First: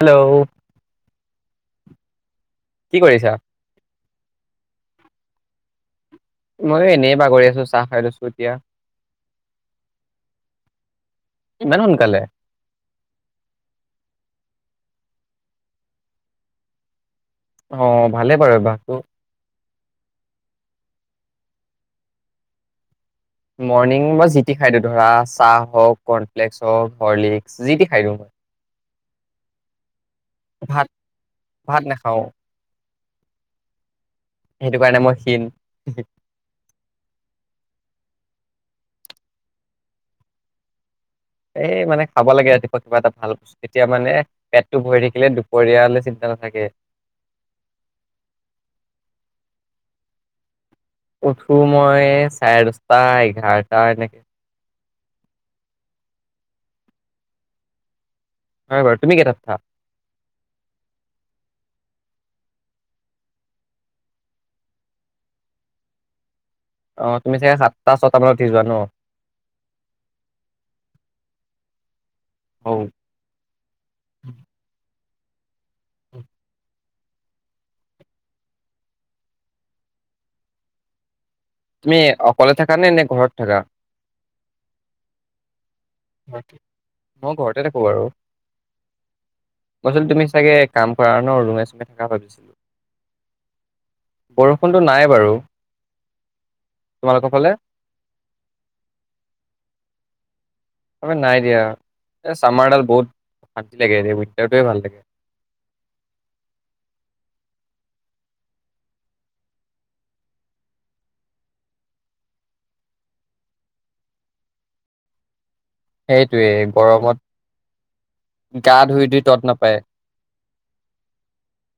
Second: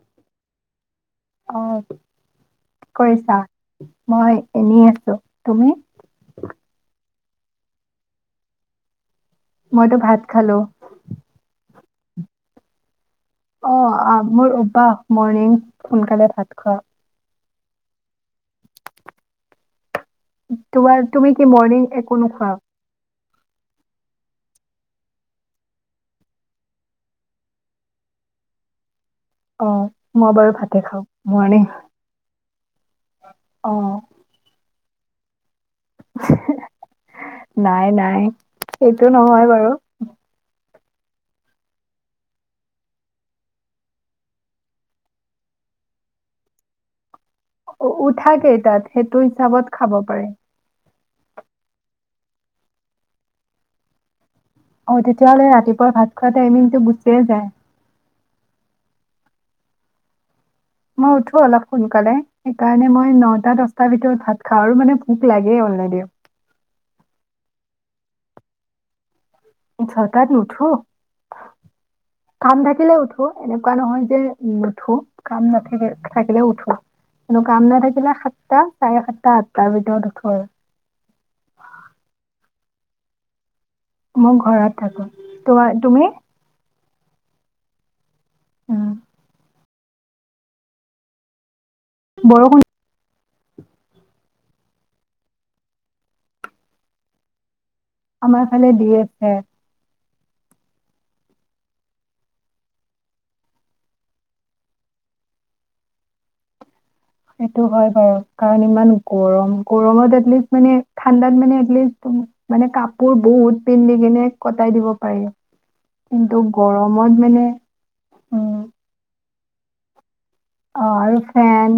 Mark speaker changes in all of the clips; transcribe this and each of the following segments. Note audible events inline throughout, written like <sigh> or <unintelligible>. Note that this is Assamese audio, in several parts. Speaker 1: হেল্ল'
Speaker 2: অ'। কৰিছা, মই এনেই আছোঁ। তুমি?
Speaker 1: কিবা কৰি আছোঁ, চাহ খাই লৈছো এতিয়া।
Speaker 2: মইটো ভাত খালোঁ।
Speaker 1: ইমান সোনকালে।
Speaker 2: অ', আমৰ ওপাহ ম'ৰ্ণিং সোনকালে ভাত খোৱা।
Speaker 1: অ', ভালে বাৰু ভাতটো।
Speaker 2: তোমাৰ, তুমি কি মৰ্ণিং একো নোখোৱা?
Speaker 1: মৰ্ণিং মই যিটি খাই দিওঁ ধৰা, চাহ হওঁক, কৰ্ণফ্লেক্স হওঁক, হৰ্লিক্স, যিটি খাই দিওঁ মই।
Speaker 2: অ'। মই বাৰু ভাতে
Speaker 1: ভাত
Speaker 2: খাওঁ মৰ্নিং।
Speaker 1: ভাত নাখাও
Speaker 2: অ'।
Speaker 1: সেইটো কাৰণে মই ক্ষীন।
Speaker 2: নাই নাই। সেইটো নহয় বাৰু।
Speaker 1: এই মানে খাব লাগে ৰাতিপুৱা কিবা এটা ভাল বস্তু, তেতিয়া মানে পেটটো ভৰি থাকিলে দুপৰীয়ালে চিন্তা নাথাকে।
Speaker 2: উঠা কেইটাত? সেইটো হিচাপত খাব পাৰে।
Speaker 1: উঠো মই, চাৰে দহটা এঘাৰটা এনেকে।
Speaker 2: অ' তেতিয়াহ'লে ৰাতিপুৱাৰ ভাত খোৱা টাইমিংটো গুচিয়ে যায়।
Speaker 1: হয় বাৰু, তুমি কেইটাত উঠা?
Speaker 2: মই উঠো অলপ সোনকালে, সেইকাৰণে মই নটা দচটাৰ ভিতৰত ভাত খাওঁ আৰু মানে ভোক লাগেই অলৰেডি।
Speaker 1: অ' তুমি চাগে সাতটা ছটা মানত উঠি যোৱা ন?
Speaker 2: ছ তাত নুঠো। কাম
Speaker 1: অ'
Speaker 2: থাকিলে উঠো, এনেকুৱা নহয় যে নুঠো। কাম নাথা <inaudible> থাকিলে উঠো। কিন্তু কাম নাথাকিলে সাতটা, চাৰে সাতটা, আঠটাৰ ভিতৰত উঠো আৰু।
Speaker 1: তুমি অকলে থাকা নে? নে ঘৰত থাকা?
Speaker 2: মই ঘৰত থাকো। তো তুমি?
Speaker 1: মই ঘৰতে থাকো বাৰু।
Speaker 2: উম।
Speaker 1: মই চোন তুমি চাগে কাম কৰা ন ৰুমে চোমে কা ভাবিছিলোঁ।
Speaker 2: বৰষুণ
Speaker 1: বৰষুণটো নাই বাৰু, তোমালোকৰ ফালে?
Speaker 2: আমাৰ ফালে দি আছে।
Speaker 1: নাই দিয়া, এ চামাৰডাল বহুত অশান্তি লাগে যে উইন্টাৰটোৱে ভাল লাগে।
Speaker 2: সেইটো হয় বাৰু কাৰণ ইমান গৰম গৰমত এটলিষ্ট মানে ঠাণ্ডাত মানে এলিষ্ট মানে কাপোৰ বহুত পিন্ধি কিনে কটাই দিব পাৰি। কিন্তু
Speaker 1: সেইটোৱে
Speaker 2: গৰমত মানে উম
Speaker 1: গৰমত গা ধুই ধুই তত নাপায়।
Speaker 2: অ আৰু ফেন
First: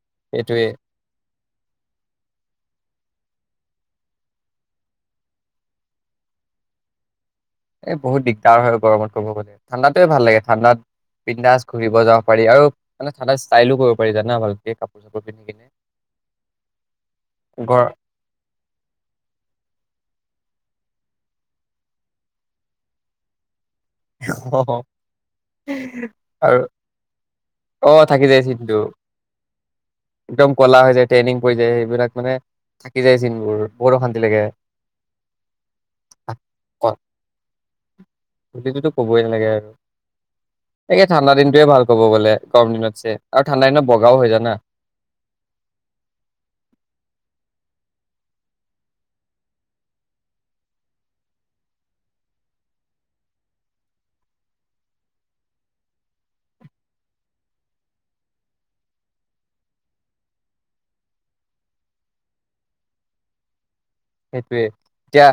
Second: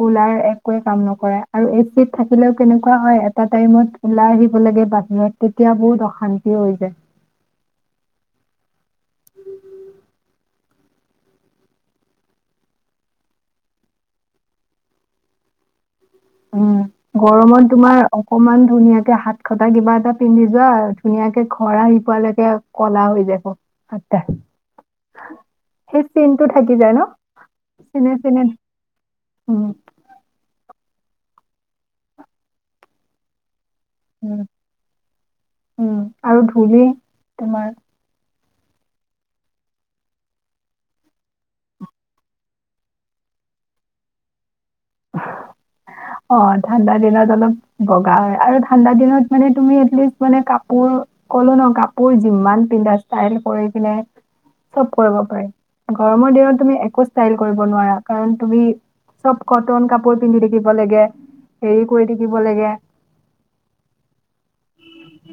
Speaker 2: কুলাৰ
Speaker 1: সেইটোয়ে
Speaker 2: একোৱে কাম নকৰে আৰু এ চিত থাকিলেও কেনে কোৱা হয় এটা টাইমত ওলাই আহিব লাগে বাহিৰত তেতিয়া বহুত অশান্তি হৈ যায়।
Speaker 1: এ বহুত দিগদাৰ হয় গৰমত ক'ব গলে ঠাণ্ডাতে ভাল লাগে ঠাণ্ডাত বিন্দাচ ঘূৰিব যাব পাৰি আৰু মানে ঠাণ্ডা ষ্টাইলো কৰিব পাৰি জানা ভালকে কাপোৰ চাপোৰ পিন্ধি কিনে।
Speaker 2: উম, গৰমত
Speaker 1: ঘৰ
Speaker 2: তোমাৰ অকমান ধুনীয়াকে হাত খটা কিবা এটা পিন্ধি যোৱা ধুনীয়াকে ঘৰ আহি পোৱালৈকে কলা হৈ যাব। হাতটা
Speaker 1: অ,
Speaker 2: সেই চিনটো
Speaker 1: আৰু
Speaker 2: থাকি যায় ন
Speaker 1: অ
Speaker 2: চিনে
Speaker 1: থাকি
Speaker 2: চিনে
Speaker 1: যায় চিনটো
Speaker 2: উম
Speaker 1: একদম কলা হৈ যায়। ট্ৰেইনিং পৰি যায় সেইবিলাক মানে থাকি যায় চিনবোৰ। বহুত অশান্তি লাগে।
Speaker 2: উম, উম আৰু ধূলি তোমাৰ
Speaker 1: সেইটোতো কবই নালাগে আৰু। তাকে ঠাণ্ডা দিনটোৱে ভাল কব গ'লে গৰম দিনতছে আৰু ঠাণ্ডা দিনত বগাও হৈ জানা।
Speaker 2: অ ঠাণ্ডা দিনত অলপ বগা হয় আৰু ঠাণ্ডা দিনত মানে তুমি এটলিষ্ট মানে কাপোৰ কলো ন কাপোৰ যিমান পিন্ধা ষ্টাইল কৰিকিনে চব কৰিব পাৰি। গৰমৰ দিনত তুমি একো ষ্টাইল কৰিব নোৱাৰা কাৰণ তুমি চব কটন কাপোৰ পিন্ধি থাকিব লাগে হেৰি কৰি থাকিব লাগে।
Speaker 1: সেইটোয়ে, এতিয়া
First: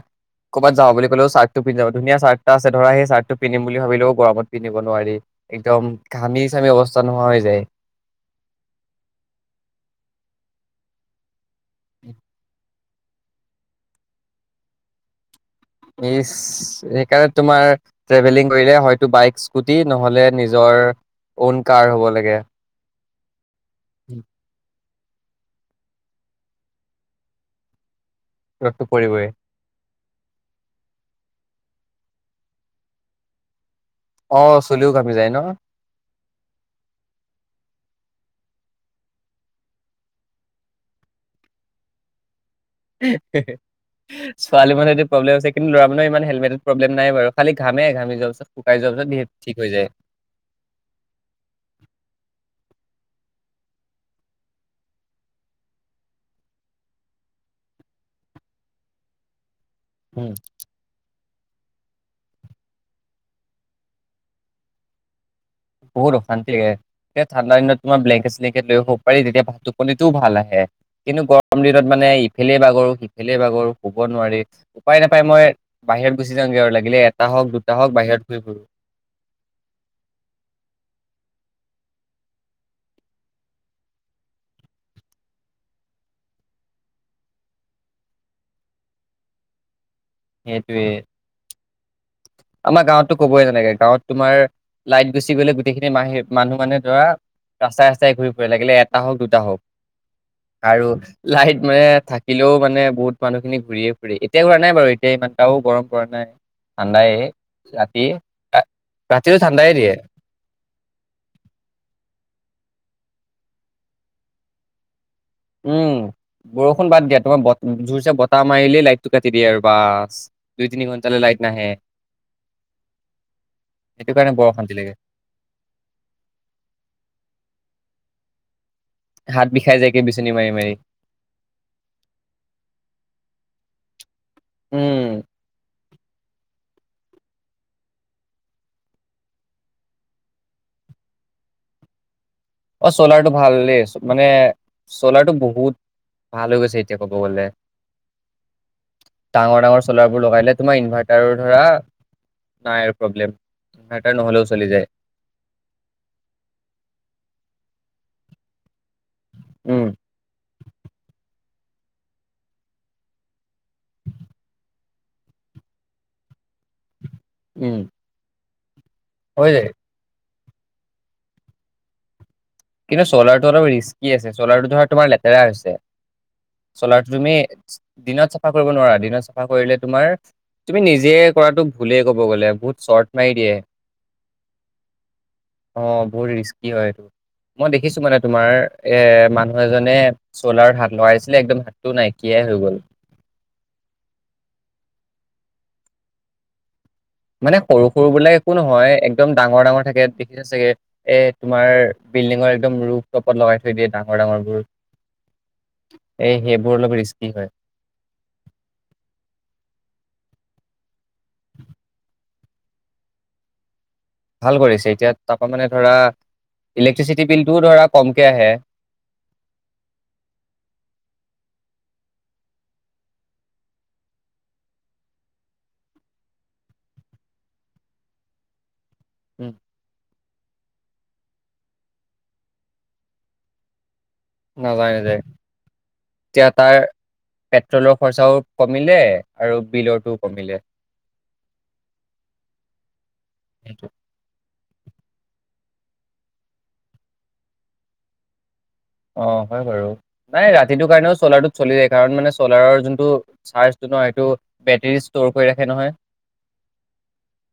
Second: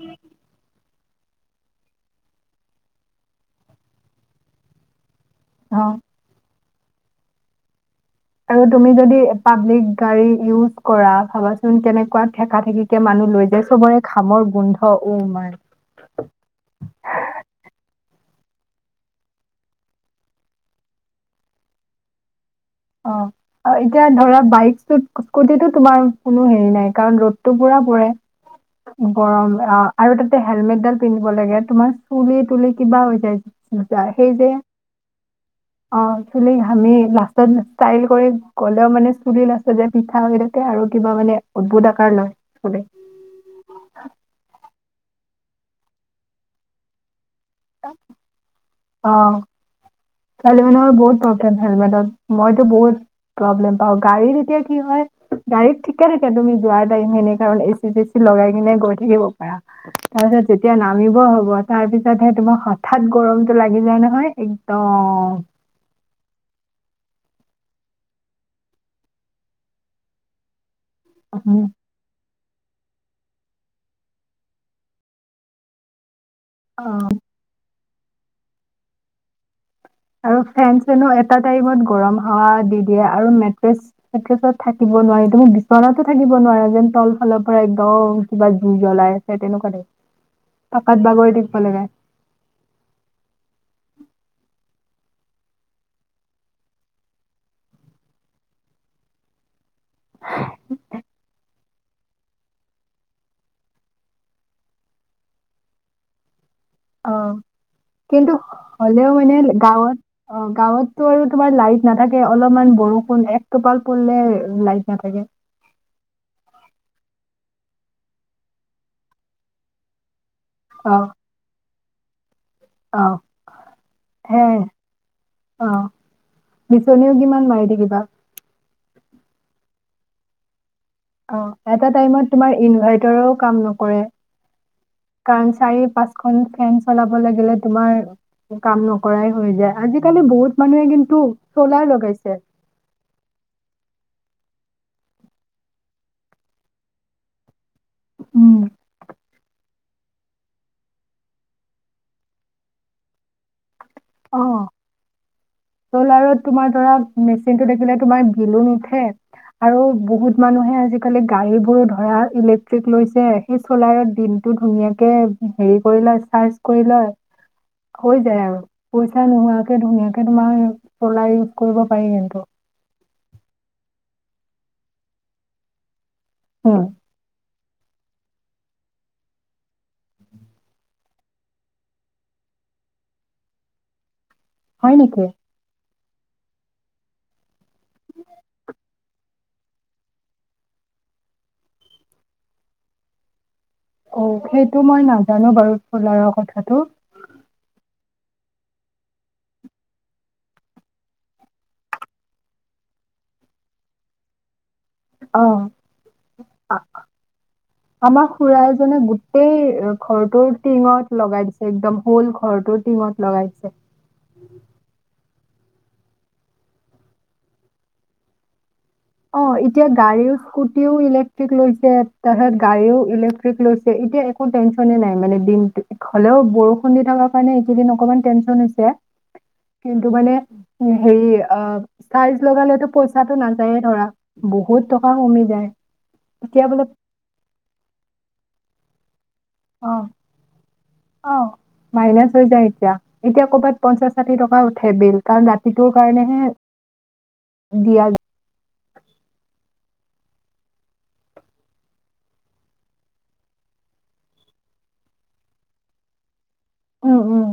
Speaker 1: কৰ'বাত যাওঁ বুলি কলেও চাৰ্টটো পিন্ধিযাবা, ধুনীয়া চাৰ্ট এটা আছে ধৰা সেই চাৰ্টটো পিন্ধিম বুলি ভাবিলেও গৰমত পিন্ধিব নোৱাৰি।
Speaker 2: অ
Speaker 1: একদম ঘামি ছামি অৱস্থা নোহোৱা হৈ যায়।
Speaker 2: আৰু তুমি যদি পাব্লিক গাড়ী ইউজ কৰা ভাবা চোন কেনেকুৱা থেকা থেকি সে মানুহ লৈ যায়, চবৰে ঘামৰ গুন্ধ উহ মাই
Speaker 1: ইচ সেইকাৰণে তোমাৰ ট্ৰেভেলিং কৰিলে হয়তো বাইক স্কুটি নহলে নিজৰ অওন কাৰ হব লাগে।
Speaker 2: অহ আৰু এতিয়া ধৰা বাইকটোত স্কুটিতো তোমাৰ কোনো হেৰি নাই, কাৰণ ৰদটো পুৰা পৰে।
Speaker 1: ৰ'দটো পৰিবই
Speaker 2: গৰম অহ আৰু তাতে হেলমেটডাল পিন্ধিব লাগে, তোমাৰ চুলি তুলি কিবা হৈ যায়। তাকে যে
Speaker 1: অ' চুলিও ঘামি যায় ন।
Speaker 2: অহ, চুলি ঘামেই লা ষ্টাইল কৰি গলেও মানে চুলি লাষ্টত যে পিঠা হৈ থাকে আৰু কিবা মানে উদ্ভুত আকাৰ লয়। চুলি
Speaker 1: হে হে ছোৱালী মানুহৰ তোৰ প্ৰব্লেমহৈছে, কিন্তু লৰাবোনৰ ইমান হেলমেটত প্ৰবলেম নাই বাৰু খালি ঘামে, ঘামি যোৱাৰ পিছত শুকাই যোৱাৰ পিছত
Speaker 2: অ
Speaker 1: যিহেতু ঠিক হৈ যায়।
Speaker 2: ছোৱালী মানুহৰ বহুত প্ৰব্লেম হেলমেটত, মইতো বহুত প্ৰব্লেম পাওঁ গাড়ীত এতিয়া কি হয় গাড়ীত ঠিকে থাকে তুমি যোৱাৰ টাইম এনে কাৰণ এচি তেচি লগাই কিনে গৈ থাকিব পাৰা। তাৰ
Speaker 1: উম
Speaker 2: পিছত যেতিয়া নামিব হ ব <unintelligible> তাৰ পিছতহে তোমাৰ হঠাৎ গৰমতটো লাগি যায় নহয় অ অ
Speaker 1: বহুত অশান্তিয়ে এ ঠাণ্ডা দিনত তোমাৰ ব্লেংকেট-শ্লেংকেট লৈয়ো শুব পাৰি তেতিয়া ভা টোপনিটো ভাল আহে। কিন্তু
Speaker 2: উম,
Speaker 1: গৰম দিনত মানে ইফালে বাগৰো সিফালে বাগৰো শুব নোৱাৰি উপায় নাপায় মই বাহিৰত গুচি জাঙ্গে আৰু লাগিলে
Speaker 2: অ
Speaker 1: এটা হওক দুটা টা হওঁক বাহিৰত ঘূৰি ফুৰোঁ।
Speaker 2: আৰু ফেন চেনো এটা টাইমত গৰম হাৱা দি দিয়ে আৰু মেট্ৰেছ-ছেট্ৰেছত থাকিব নোৱাৰি তুমি বিছনাতো থাকিব নোৱাৰা যেন তল ফালৰ পৰা একদম কিবা জুই জ্বলাই আছে তেনেকুৱা
Speaker 1: সেইটোৱে,
Speaker 2: পাকাত বাগৰি থাকিব লাগে
Speaker 1: আমাৰ গাঁৱতো কবই নালাগে গাঁৱত তোমাৰ লাইট গুচি গ'লে গোটেইখিনি মাহি মানুহ কাৰণে ধৰা ৰাস্তাই ৰাস্তাই ঘূৰি ফুৰে লাগিলে এটা হওক দুটা হওক। আৰু লাইট মানে থাকিলেও মানে বহুত মানুহখিনি ঘূৰিয়ে ফুৰে এতিয়া ঘূৰা নাই বাৰু এতিয়া ইমানটাও গৰম পৰা নাই। ঠাণ্ডাই
Speaker 2: অ
Speaker 1: ৰাতি
Speaker 2: কিন্তু হ'লেও মানে
Speaker 1: ৰাতিটো ঠাণ্ডাই দিয়ে
Speaker 2: গাঁৱত অ গাঁৱততো আৰু তোমাৰ লাইট নাথাকে অলপমান বৰষুণ একটোপাল পৰিলে লাইট নাথাকে।
Speaker 1: উম, বৰষুণ বাদ দিয়া, তোমাৰ জোৰচে বতাহ মাৰিলেই লাইটটো কাটি দিয়ে আৰু বাছ! দুই, তিনি ঘণ্টালৈ লাইট নাহে।
Speaker 2: অহ,
Speaker 1: সেইটো কাৰণে
Speaker 2: হে
Speaker 1: বৰ অশান্তি লাগে
Speaker 2: অহ বিচনীয়েও কিমান মাৰি থাকিবা।
Speaker 1: হাত বিষায় যায়গে বিচনী মাৰি মাৰি।
Speaker 2: অ, এটা টাইমত তোমাৰ ইনভাৰ্টাৰো কাম নকৰে।
Speaker 1: উম
Speaker 2: কাৰণ চাৰি, পাঁচখন ফেন চলাব লাগিলে তোমাৰ কাম নকৰাই হৈ যায়। আজিকালি বহুত মানুহে কিন্তু চলাৰ লগাইছে।
Speaker 1: অ' চলাৰটো ভাল দেই। মানে চলাৰটো বহুত ভাল হৈ গৈছে এতিয়া ক'ব গ'লে।
Speaker 2: উম
Speaker 1: ডাঙৰ ডাঙৰ চলাৰবোৰ লগাই দিলে তোমাৰ ইনভাৰ্টাৰৰ ধৰা নাই আৰু প্ৰব্লেম। ডাটা নহ'লেও চলি যায়।
Speaker 2: চ'ল আৰু তোমাৰ ধৰা মেচিনটো দেখিলে তোমাৰ <unintelligible> আছে
Speaker 1: উম
Speaker 2: আৰু বহুত মানুহে আজিকালি গাড়ীবোৰো ধৰা ইলেক্ট্ৰিক লৈছে, সেই চ'লাৰত দিনটো ধুনীয়াকে হেৰি কৰি লয়, চাৰ্জ কৰি লয়।
Speaker 1: উম
Speaker 2: হৈ যায় আৰু। পইচা
Speaker 1: হৈ যায়
Speaker 2: নোহোৱাকে ধুনীয়া কে। তোমাৰ চ'লাৰ ইউজ কৰিব পাৰি কিন্তু।
Speaker 1: কিন্তু চলাৰটো অলপ ৰিস্কি আছে। চলাৰটো ধৰা তোমাৰ লেতেৰা হৈছে।
Speaker 2: উম
Speaker 1: স'লাৰটো তুমি দিনত চাফা কৰিব নোৱাৰা, দিনত চাফা কৰিলে তোমাৰ তুমি নিজে কৰাটো ভুলেই ক'ব গ'লে বহুত চৰ্ট মাৰি দিয়ে।
Speaker 2: হয়, নেকি?
Speaker 1: অ' বহুত ৰিস্কি হয়। মই দেখিছো মানে তোমাৰ এ মানুহ এজনে সোলাৰ হাত লগাইছিলে একদম হাতটো নাইকিয়াই হৈ গ'ল।
Speaker 2: অ' সেইটো মই নাজানো বাৰু সোলাৰৰ কথাটো।
Speaker 1: মানে সৰু সৰু বিলাক একো নহয়, একদম ডাঙৰ ডাঙৰ থাকে দেখিছে চাগে এ তোমাৰ বিল্ডিঙৰ একদম ৰূফটপত লগাই থৈ দিয়ে ডাঙৰ ডাঙৰবোৰ।
Speaker 2: অ' আ
Speaker 1: অলপ ৰিস্কি হয়
Speaker 2: আমাৰ খুৰা এজনে গোটেই ঘৰটোৰ টিঙত লগাই দিছে একদম হৌল ঘৰটো টিঙত লগাই দিছে।
Speaker 1: ভাল কৰিছে এতিয়া তাৰ পৰা মানে ধৰা ইলেক্ট্ৰিচিটি বিলটোও ধৰা কমকে আহে।
Speaker 2: অ' এতিয়া গাড়ী স্কুটিও ইলেক্ট্ৰিক লৈছে। তাৰপিছত গাড়ীও ইলেক্ট্ৰিক লৈছে। এতিয়া একো টেনচনে নাই মানে দিনটো। হ'লেও বৰষুণ দি থকাৰ কাৰণে এইকেইদিন অকমান টেনচন হৈছে।
Speaker 1: উম।
Speaker 2: কিন্তু মানে, উম, হেৰি অ টাইলচ লগালেটো পইচাটো নাযায়ে। অ' <unintelligible>
Speaker 1: নাযায় নাযায় এতিয়া তাৰ পেট্ৰলৰ খৰচাও কমিলে, আৰু
Speaker 2: অ'
Speaker 1: বিলৰটোও কমিলে
Speaker 2: অ' মাইনাচ হৈ যায় এতিয়া, এতিয়া কৰ'বাত
Speaker 1: সেইটো
Speaker 2: পঞ্চাশ ষাঠি টকা উ থেবিল কাৰণ <unintelligible> ৰাতিটোৰ কাৰণেহে দিয়া যা
Speaker 1: অ হয় বাৰু নাই ৰাতিটোৰ কাৰণেও সোলাৰটো চলে কাৰন মানে সলাৰৰ যোনটো চাৰ্জটো ন সেইটো বেটেৰী ষ্ট'ৰ কৰি ৰাখে নহয়
Speaker 2: উম উম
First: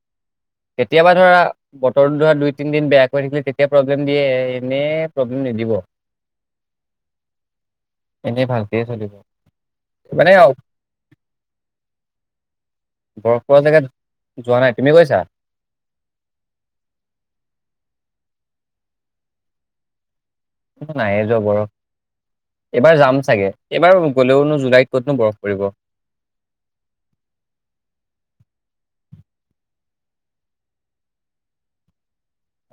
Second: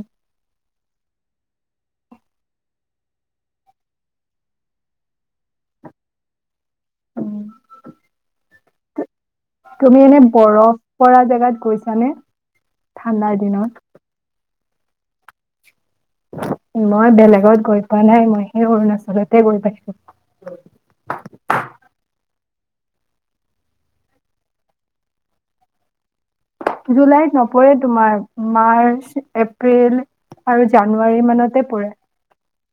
Speaker 1: কেতিয়াবা ধৰা বতৰো ধৰা দুই তিনদিন বেয়া কৰি থাকিলে তেতিয়া প্ৰব্লেম দিয়ে এনেই প্ৰব্লেম নিদিব
Speaker 2: উম
Speaker 1: এনেই ভালকেই চলিব
Speaker 2: তুমি এনে
Speaker 1: মানে
Speaker 2: বৰফ পৰা জেগাত গৈছানে ঠাণ্ডাৰ
Speaker 1: বৰফ পৰা জেগাত
Speaker 2: দিনত
Speaker 1: যোৱা নাই তুমি গৈছা?
Speaker 2: মই বেলেগত গৈ পোৱা নাই মই সেই অৰুণাচলতে গৈ পাইছো
Speaker 1: নাইয়ে যোৱা বৰ এইবাৰ যাম চাগে এইবাৰ গ'লেওনো জুলাইত ক'তনো বৰফ পৰিব
Speaker 2: জুলাইত নপৰে তোমাৰ মাৰ্চ এপ্ৰিল আৰু জানুৱাৰী মানতে পৰে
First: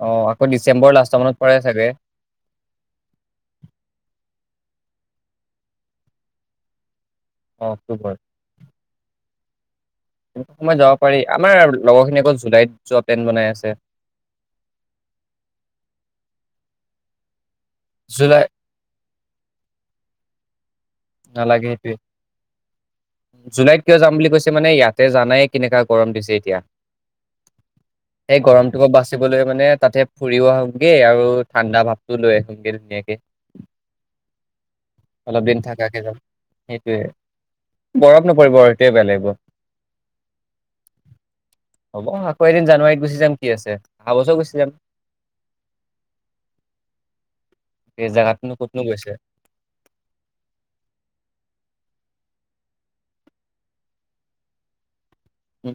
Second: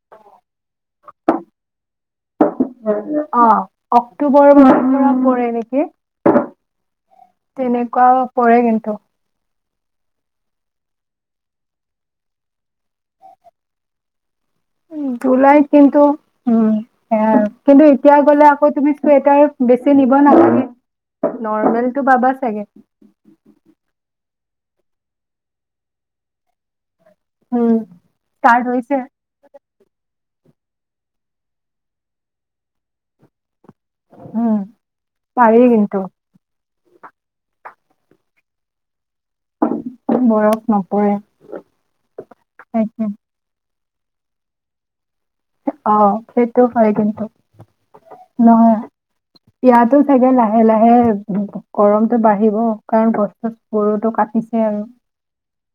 Speaker 1: অ আকৌ ডিচেম্বৰ লাষ্টৰ মানত পৰে চাগে
Speaker 2: অ অক্টোবৰ মাহৰ পৰা পৰে নেকি
Speaker 1: অ
Speaker 2: তেনেকুৱা
Speaker 1: অক্টোবৰ
Speaker 2: পৰে কিন্তু
Speaker 1: সময় যাব পাৰি আমাৰ লগৰখিনি আকৌ জুলাইত যোৱা প্লেণ বনাই আছে
Speaker 2: উম জুলাইত কিন্তু উ বেয়া আৰু কিন্তু এতিয়া
Speaker 1: জুলাই
Speaker 2: গলে আকৌ তুমি চুৱেটাৰ বেছি নিব নালাগে
Speaker 1: নালাগে সেইটোৱে
Speaker 2: নৰ্মেলটো পাবা চাগে
Speaker 1: জুলাইত কিয় যাম বুলি কৈছো মানে ইয়াতে জানাই কেনেকা গৰম দিছে এতিয়া
Speaker 2: উম
Speaker 1: সেই
Speaker 2: ষ্টাৰ্ট
Speaker 1: গৰমটোৰ পৰা
Speaker 2: হৈছে
Speaker 1: বাচিবলৈ মানে তাতে ফুৰিব আহোগে আৰু ঠাণ্ডা ভাৱটো লৈ আহোঁগে ধুনীয়াকে
Speaker 2: উম
Speaker 1: অলপ দিন
Speaker 2: পাৰি
Speaker 1: থাক তাকে
Speaker 2: কিন্তু
Speaker 1: যাব সেইটোৱে বৰফ নপৰিব আৰু সেইটোৱে বেয়া লাগিব
Speaker 2: বৰফ নপৰে
Speaker 1: হ'ব আকৌ এদিন জানুৱাৰীত
Speaker 2: তাকে
Speaker 1: গুচি যাম কি আছে অহা বছৰ গুচি যাম
Speaker 2: অ সেইটো হয় কিন্তু
Speaker 1: এই জেগাতনো
Speaker 2: নহয়
Speaker 1: ক'তনো গৈছে
Speaker 2: ইয়াতো চাগে লাহে লাহে গৰমতটো বাঢ়িব কাৰণ গছত গৰুটো কাটিছে আৰু
Speaker 1: উম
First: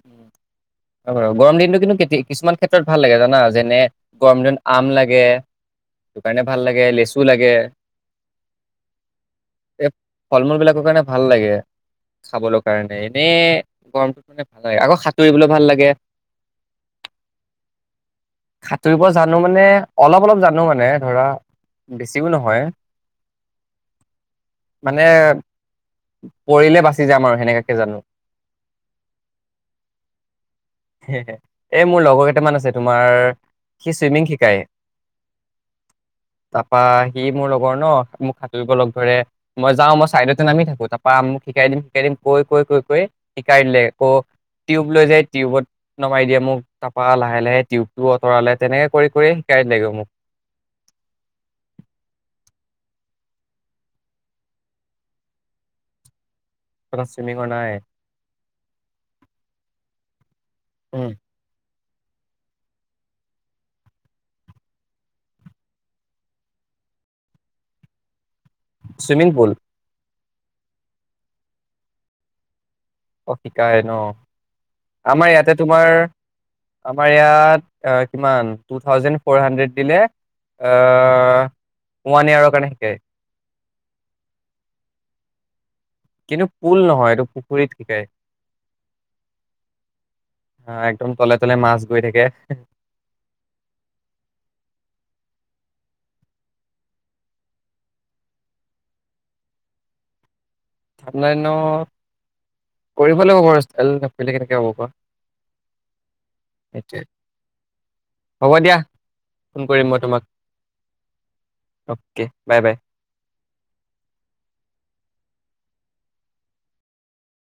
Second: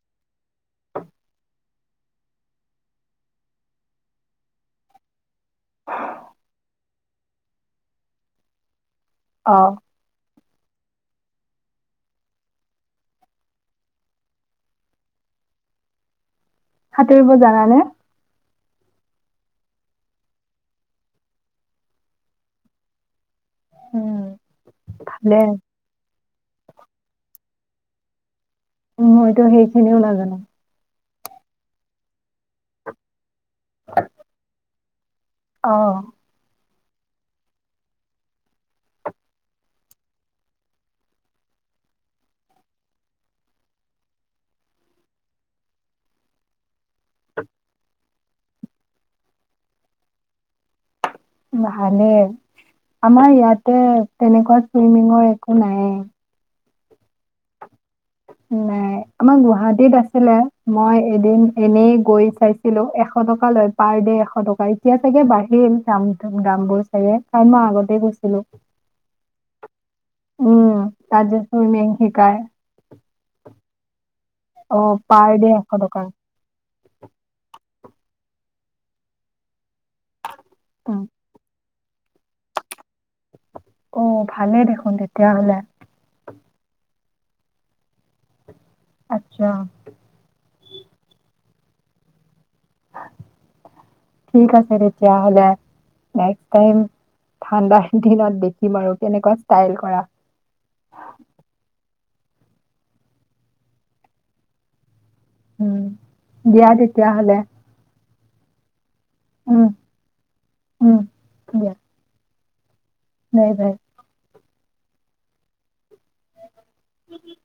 Speaker 1: হয় বাৰু গৰম দিনটো কিন্তু কেটি কিছুমান ক্ষেত্ৰত ভাল লাগে জানা যেনে গৰম দিনত আম লাগে সেইকাৰণে ভাল লাগে লে লিচু লাগে
Speaker 2: অ
Speaker 1: এই ফল মূল বিলাকৰ কাৰণে ভাল লাগে খাবলৈ কাৰণে এনেই গৰমটো আকৌ সাঁতুৰিবলৈ ভাল লাগে
Speaker 2: সাঁতুৰিব জানানে
Speaker 1: সাঁতুৰিব জানো মানে অলপ অলপ জানো মানে ধৰা বেছিও নহয়
Speaker 2: উম
Speaker 1: মানে
Speaker 2: ভালে
Speaker 1: পৰিলে বাচি যাম আৰু সেনেকাকে জানো।
Speaker 2: মইতো সেইখিনিও লাগে নাই।
Speaker 1: এই মোৰ লগৰ কেইটামান আছে তোমাৰ সি চুইমিং শিকায়।
Speaker 2: আহ।
Speaker 1: তাৰপৰা সি মোৰ লগৰ ন মোক সাঁতুৰিব লগ ধৰে মই যাওঁ মই ছাইডতে নামি থাকোঁ তাপৰা মোক শিকাই দিম শিকাই দিম কৈ কৈ কৈ কৈ, শিকাই দিলে। আকৌ, টিউব লৈ যাই, টিউবত নমাই দিয়ে মোক ত। পাহ লাহে লাহে টিউব। আঁতৰালে তেনেকে কৰি কৰি শিকাই লাগিব মোক।
Speaker 2: ভালেই, আমাৰ ইয়াতে, তেনেকুৱা চুইমিঙৰ একো নাই।
Speaker 1: ত সিমিং কৰা নাই।
Speaker 2: নাই, আমাৰ গুৱাহাটীত আছিলে মই
Speaker 1: উম।
Speaker 2: এদিন এনেই। গৈ চাইছিলো এশ টকা লৈ পাৰ দে এশ টকা এতিয়া চাগে বাঢ়িল দাম দাম বোৰ চাগে কাৰাই মই আগতে গৈছিলো।
Speaker 1: Swimming pool.
Speaker 2: উম তাজ সুমিং শিকাই।
Speaker 1: অ শিকাই ন
Speaker 2: অ
Speaker 1: আমাৰ
Speaker 2: পাৰ ডে
Speaker 1: ইয়াতে
Speaker 2: এশ
Speaker 1: তোমাৰ,
Speaker 2: টকা
Speaker 1: আমাৰ ইয়াত। <unintelligible> দিলে,
Speaker 2: উম,
Speaker 1: আঁহ- ওৱান ইয়াৰ'ৰ কাৰণে শিকায়।
Speaker 2: অঁ, ভালেই দেখোন তেতিয়া হ'লে।
Speaker 1: কিন্তু, পুল নহয়, এইটো পুখুৰীত শিকাই।
Speaker 2: আচ্ছা
Speaker 1: হা, একদম- সেইফালে মাছ গৈ থাকে।
Speaker 2: ঠিক আছে তেতিয়াহলে নেষ্কট টাইম ঠাণ্ডাৰ দিনত দেখিম আৰু কেনেকুৱা ষ্টাইল কৰা।
Speaker 1: ঠাণ্ডা দিনত কৰিব লাগিব বাৰু ষ্টাইল নকৰিলে কেনেকে হব কোৱা।
Speaker 2: উম, দিয়া
Speaker 1: সেইটোৱে
Speaker 2: তেতিয়াহলে
Speaker 1: হব দিয়া ফোন
Speaker 2: উম
Speaker 1: কৰিম মই তোমাক,
Speaker 2: উম
Speaker 1: অকে বাই বাই
Speaker 2: নে বাই <inaudible>